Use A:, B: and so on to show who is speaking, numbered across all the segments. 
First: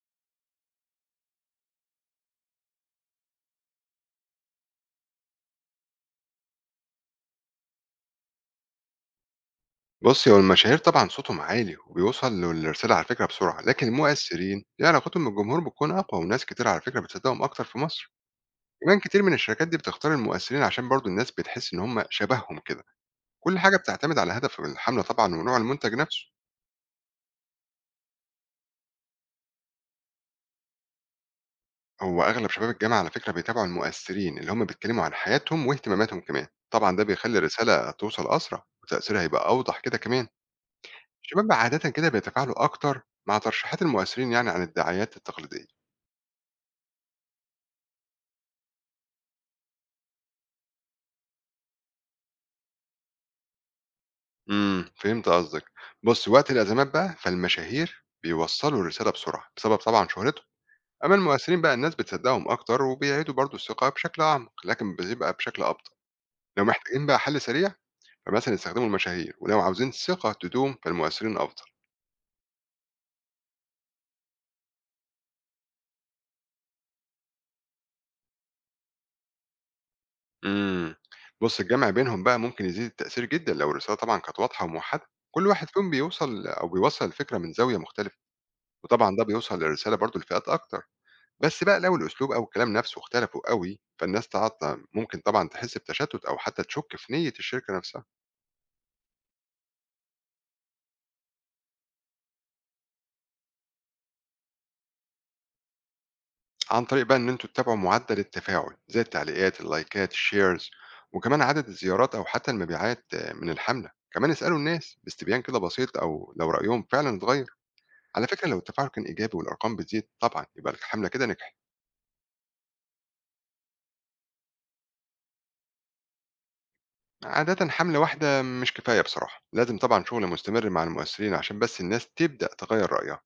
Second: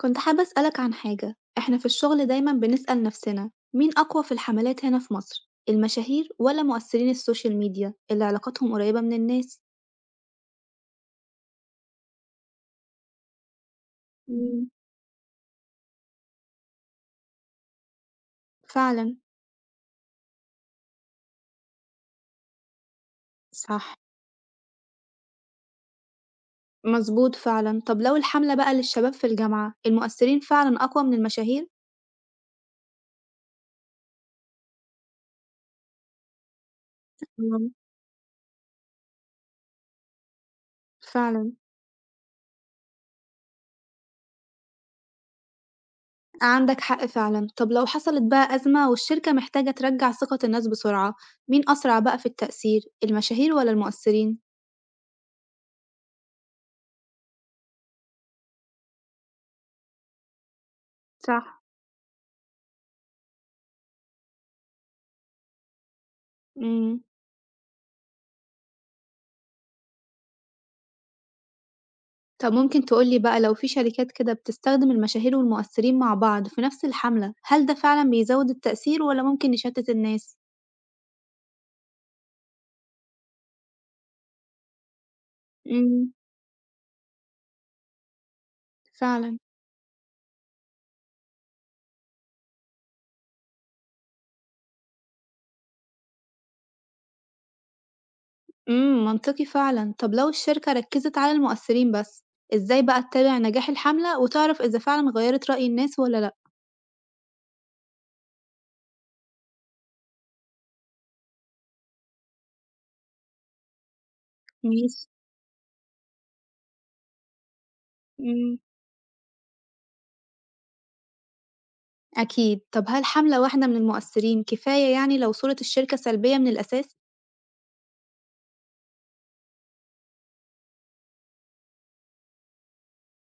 A: كنت حابة أسألك عن حاجة، إحنا في الشغل دايمًا بنسأل نفسنا مين أقوى في الحملات هنا في مصر؟ المشاهير ولا مؤثرين السوشيال ميديا اللي علاقاتهم قريبة من الناس؟
B: بُصّي، هو المشاهير طبعًا صوتهم عالي وبيوصل للرسالة على فكرة بسرعة، لكن المؤثرين
A: مم،
B: دي علاقتهم بالجمهور بتكون أقوى وناس كتير على فكرة بتصدقهم أكتر في مصر. كمان
A: فعلًا.
B: كتير من الشركات دي بتختار المؤثرين عشان برضه الناس بتحس إن هم شبههم كده. كل حاجة
A: صح،
B: بتعتمد على هدف الحملة طبعًا ونوع المنتج نفسه.
A: مظبوط فعلًا، طب لو الحملة بقى للشباب في الجامعة المؤثرين فعلًا أقوى من المشاهير؟
B: هو أغلب شباب الجامعة على فكرة بيتابعوا المؤثرين اللي هم بيتكلموا عن حياتهم واهتماماتهم كمان. طبعًا ده بيخلّي
A: مم،
B: الرسالة توصل أسرع وتأثيرها يبقى أوضح كده كمان. الشباب
A: فعلًا.
B: عادةً كده بيتفاعلوا أكتر مع ترشيحات المؤثرين يعني عن الدعايات التقليدية.
A: عندك حق فعلًا، طب لو حصلت بقى أزمة والشركة محتاجة ترجع ثقة الناس بسرعة، مين أسرع بقى في التأثير؟ المشاهير ولا المؤثرين؟
B: فهمت قصدك. بُص، وقت الأزمات بقى فالمشاهير بيوصّلوا الرسالة بسرعة، بسبب طبعًا شهرتهم. أمّا المؤثرين
A: صح،
B: بقى الناس بتصدّقهم أكتر وبيعيدوا برضه الثقة بشكل أعمق، لكن بتبقى بشكل أبطأ. لو
A: امم.
B: محتاجين بقى حل سريع، فمثلًا يستخدموا المشاهير، ولو عاوزين الثقة تدوم فالمؤثرين أفضل.
A: طب ممكن تقول لي بقى لو في شركات كده بتستخدم المشاهير والمؤثرين مع بعض في نفس الحملة، هل ده فعلًا بيزود التأثير والّا ممكن يشتت الناس؟
B: إمم، بُص الجمع بينهم بقى ممكن يزيد التأثير جدًا لو الرسالة طبعًا كانت واضحة وموحدة. كل واحد فيهم
A: إمم،
B: بيوصل أو بيوصّل الفكرة من زاوية مختلفة، وطبعًا ده
A: فعلًا،
B: بيوصل الرسالة برضه لفئات أكتر. بس بقى لو الأسلوب أو الكلام نفسه اختلفوا قوي فالناس تعطل ممكن طبعا تحس بتشتت أو حتى تشك في نية الشركة نفسها.
A: إمم، منطقي فعلًا، طب لو الشركة ركزت على المؤثرين بس، إزاي بقى تتابع نجاح الحملة وتعرف إذا فعلًا غيّرت رأي الناس والّا لأ؟
B: عن طريق بقى إن أنتوا تتابعوا معدل التفاعل زي التعليقات اللايكات الشيرز، وكمان عدد الزيارات أو حتى المبيعات من الحملة. كمان اسألوا
A: ماشي،
B: الناس باستبيان كده بسيط أو لو رأيهم فعلا اتغير. على فكرة لو
A: إمم،
B: التفاعل كان إيجابي والأرقام بتزيد طبعا يبقى الحملة كده نجحت.
A: أكيد، طب هل حملة واحدة من المؤثرين كفاية يعني لو صورة الشركة سلبية من الأساس؟
B: عادة حملة واحدة مش كفاية بصراحة، لازم طبعا شغل مستمر مع المؤثرين عشان بس الناس تبدأ تغير رأيها.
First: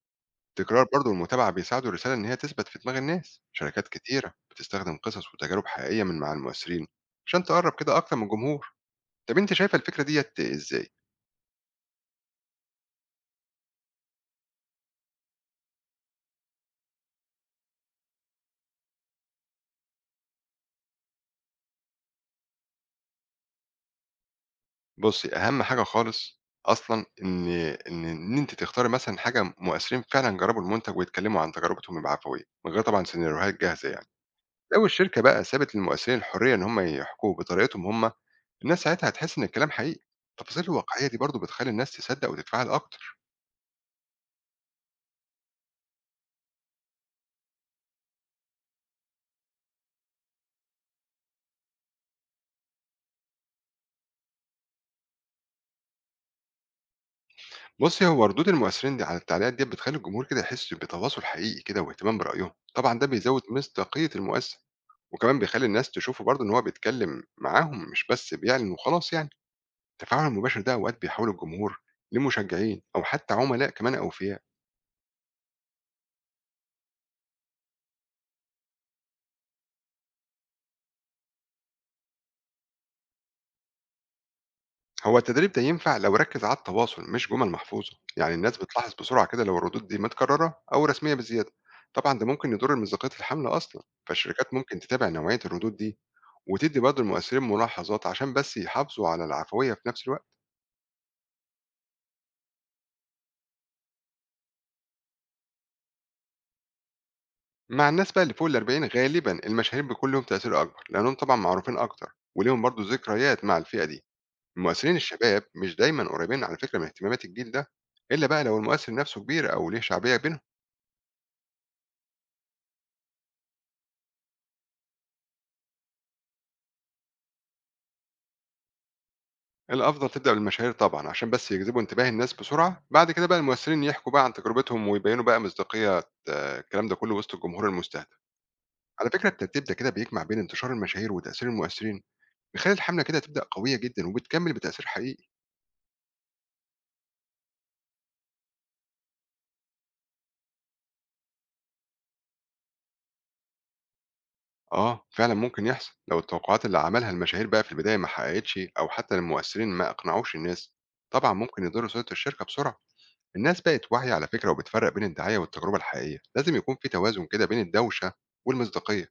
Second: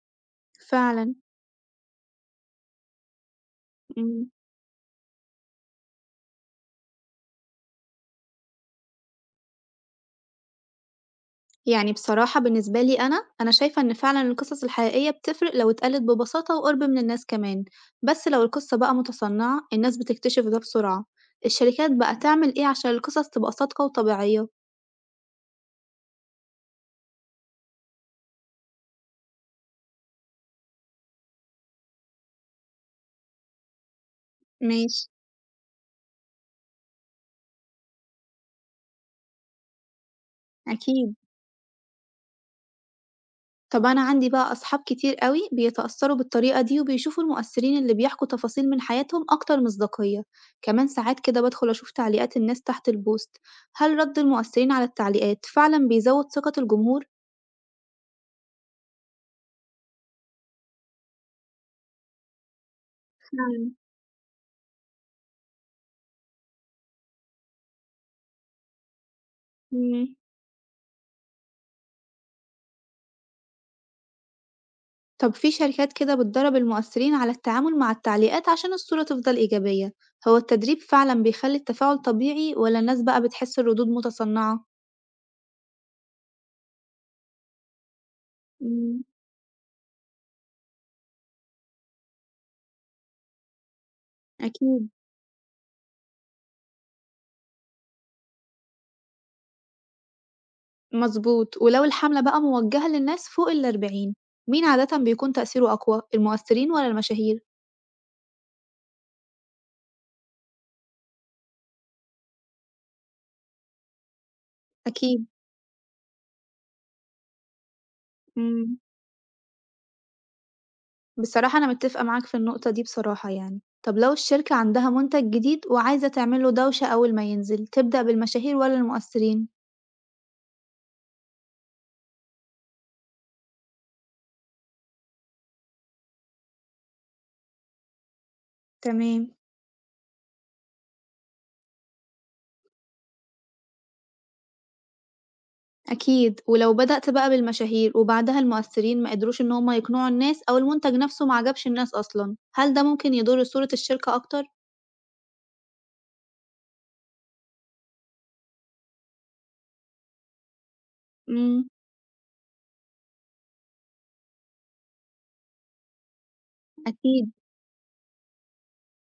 B: تكرار برضه
A: فعلًا،
B: والمتابعة بيساعدوا الرسالة إن هي تثبت في دماغ الناس، شركات
A: إمم.
B: كتيرة بتستخدم قصص وتجارب حقيقية من مع المؤثرين عشان تقرب كده أكتر من الجمهور، طب أنت شايفة الفكرة ديّة إزاي؟
A: يعني بصراحة بالنسبة لي أنا شايفة إن فعلًا القصص الحقيقية بتفرق لو اتقالت ببساطة وقرب من الناس كمان، بس لو القصة بقى متصنعة الناس بتكتشف ده بسرعة، الشركات بقى تعمل إيه عشان القصص تبقى صادقة وطبيعية؟
B: بُصّي، أهم حاجة خالص أصلًا إن أنتِ تختاري مثلًا حاجة مؤثرين فعلًا جربوا المنتج ويتكلموا عن تجربتهم بعفوية، من غير طبعًا سيناريوهات جاهزة يعني. لو
A: ماشي،
B: الشركة بقى سابت للمؤثرين الحرية إن هم يحكوا بطريقتهم هم، الناس ساعتها هتحس إن الكلام حقيقي، التفاصيل الواقعية
A: أكيد،
B: دي برضه بتخلّي الناس تصدق وتتفاعل أكتر.
A: طب أنا عندي بقى أصحاب كتير قوي بيتأثروا بالطريقة دي وبيشوفوا المؤثرين اللي بيحكوا تفاصيل من حياتهم أكتر مصداقية، كمان ساعات كده بدخل أشوف تعليقات الناس تحت البوست، هل رد المؤثرين على التعليقات فعلًا بيزود ثقة الجمهور؟
B: بُصّي، هو ردود المؤثرين دي على التعليقات ديّة بتخلّي الجمهور كده يحس بتواصل حقيقي كده واهتمام برأيهم، طبعًا ده بيزوّد
A: فعلًا.
B: مصداقية المؤثر، وكمان بيخلّي الناس تشوفه برضه إن هو بيتكلّم معاهم مش بس بيعلن وخلاص يعني.
A: إمم.
B: التفاعل المباشر ده أوقات بيحوّل الجمهور لمشجعين أو حتى عملاء كمان أوفياء.
A: طب في شركات كده بتدرب المؤثرين على التعامل مع التعليقات عشان الصورة تفضل إيجابية، هو التدريب فعلا بيخلي التفاعل طبيعي ولا الناس بقى بتحس الردود متصنعة؟
B: هو التدريب ده ينفع لو ركّز على التواصل مش جُمل محفوظة، يعني الناس بتلاحظ
A: مم،
B: بسرعة كده لو الردود دي متكررة أو رسمية بزيادة، طبعًا ده ممكن يضر مصداقية الحملة أصلًا، فالشركات ممكن
A: أكيد.
B: تتابع نوعية الردود دي وتدي برضه المؤثرين ملاحظات عشان بس يحافظوا على العفوية في نفس الوقت.
A: مظبوط، ولو الحملة بقى موجهة للناس فوق 40 مين عادة بيكون تأثيره أقوى المؤثرين ولا المشاهير؟
B: مع الناس بقى اللي فوق 40 غالبا المشاهير بيكون لهم تأثير أكبر لأنهم طبعا معروفين أكتر وليهم برضه ذكريات مع الفئة دي. المؤثرين
A: أكيد.
B: الشباب مش دايما قريبين على فكرة من اهتمامات الجيل ده، إلا بقى لو
A: مم.
B: المؤثر نفسه كبير أو ليه شعبية بينهم.
A: بصراحة أنا متفقة معاك في النقطة دي، بصراحة يعني طب لو الشركة عندها منتج جديد وعايزة تعمله دوشة أول ما ينزل تبدأ بالمشاهير ولا المؤثرين؟
B: الأفضل تبدأ بالمشاهير طبعا عشان بس يجذبوا انتباه الناس بسرعة، بعد كده بقى المؤثرين يحكوا بقى عن تجربتهم ويبينوا بقى مصداقية. الكلام ده كله وسط الجمهور المستهدف. على فكرة
A: تمام.
B: الترتيب ده كده بيجمع بين انتشار المشاهير وتأثير المؤثرين، بيخلّي الحملة كده تبدأ قوية جدًا وبتكمّل بتأثير حقيقي.
A: أكيد، ولو بدأت بقى بالمشاهير وبعدها المؤثرين ما قدروش إن هم يقنعوا الناس أو المنتج نفسه ما عجبش الناس أصلًا، هل ده ممكن يضر صورة الشركة أكتر؟
B: فعلًا ممكن يحصل لو التوقعات اللي عملها المشاهير بقى في البداية ما حققتش أو حتى المؤثرين ما أقنعوش الناس. طبعًا ممكن
A: إمم،
B: يضروا صورة الشركة بسرعة. الناس بقت واعية على فكرة وبتفرّق بين الدعاية والتجربة الحقيقية. لازم يكون في توازن
A: أكيد،
B: كده بين الدوشة والمصداقية،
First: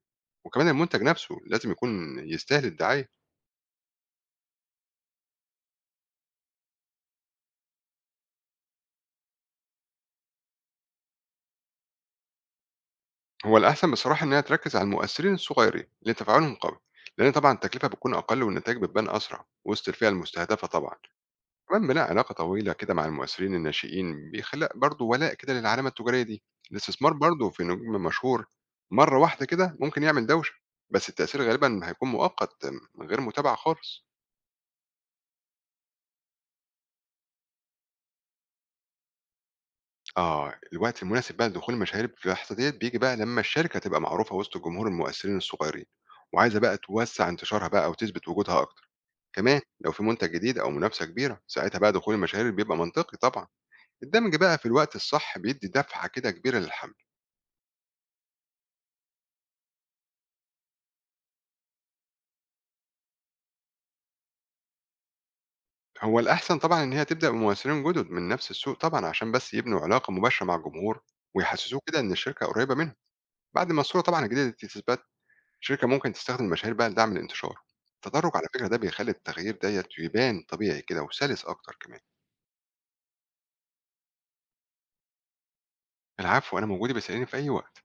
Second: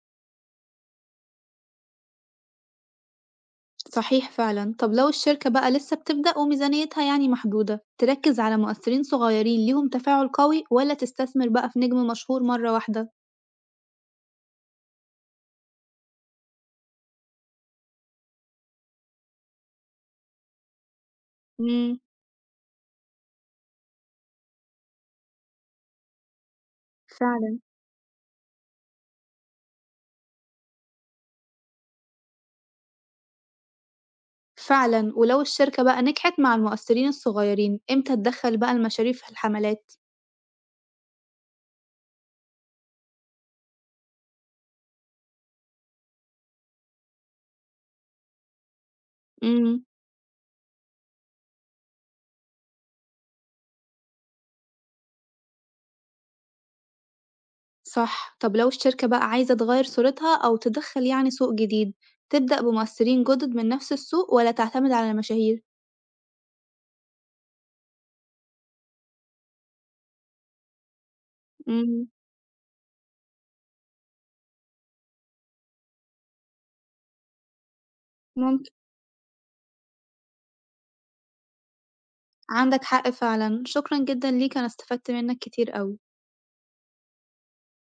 B: وكمان المنتج نفسه لازم يكون يستاهل الدعاية.
A: صحيح فعلًا. طب لو الشركة بقى لسه بتبدأ وميزانيتها يعني محدودة، تركز على مؤثرين صغيرين ليهم تفاعل قوي ولا تستثمر بقى في نجم مشهور مرة واحدة؟
B: هو الأحسن بصراحة إنها تركّز على المؤثرين الصغيرين اللي تفاعلهم قوي، لإن طبعًا التكلفة بتكون أقل والنتايج بتبان أسرع وسط الفئة المستهدفة طبعًا. كمان
A: إمم،
B: بناء علاقة طويلة كده مع المؤثرين الناشئين بيخلق برضه ولاء كده للعلامة التجارية دي. الاستثمار برضه
A: فعلًا،
B: في نجم مشهور مرة واحدة كده ممكن يعمل دوشة، بس التأثير غالبا هيكون مؤقت من غير متابعة خالص.
A: فعلًا. ولو الشركة بقى نجحت مع المؤثرين الصغيرين، إمتى تدخّل بقى المشاريع في الحملات؟
B: اه الوقت المناسب بقى لدخول المشاهير في اللحظة ديت بيجي بقى لما الشركة تبقى معروفة وسط جمهور المؤثرين الصغيرين وعايزة بقى توسع انتشارها بقى أو تثبت وجودها أكتر. كمان
A: إمم.
B: لو في منتج جديد أو منافسة كبيرة ساعتها بقى دخول المشاهير بيبقى منطقي طبعا. الدمج بقى في الوقت الصح بيدي دفعة كده كبيرة للحمل.
A: صح، طب لو الشركة بقى عايزة تغير صورتها أو تدخل يعني سوق جديد تبدأ بممثلين جدد من نفس السوق ولا تعتمد على المشاهير؟
B: هو الأحسن طبعًا إن هي تبدأ بممثلين جُدد من نفس السوق طبعًا، عشان بس يبنوا علاقة مباشرة مع الجمهور، ويحسسوه كده
A: مم،
B: إن الشركة قريبة منهم. بعد ما الصورة طبعًا الجديدة دي تثبت، الشركة ممكن تستخدم المشاهير بقى لدعم الانتشار. التدرج على فكرة
A: ممكن.
B: ده بيخلّي التغيير ديّة يبان طبيعي كده وسلس أكتر كمان.
A: عندك حق فعلا، شكرا جدا ليك أنا استفدت منك كتير أوي.
B: العفو، أنا موجود، يبقى اسأليني في أي وقت.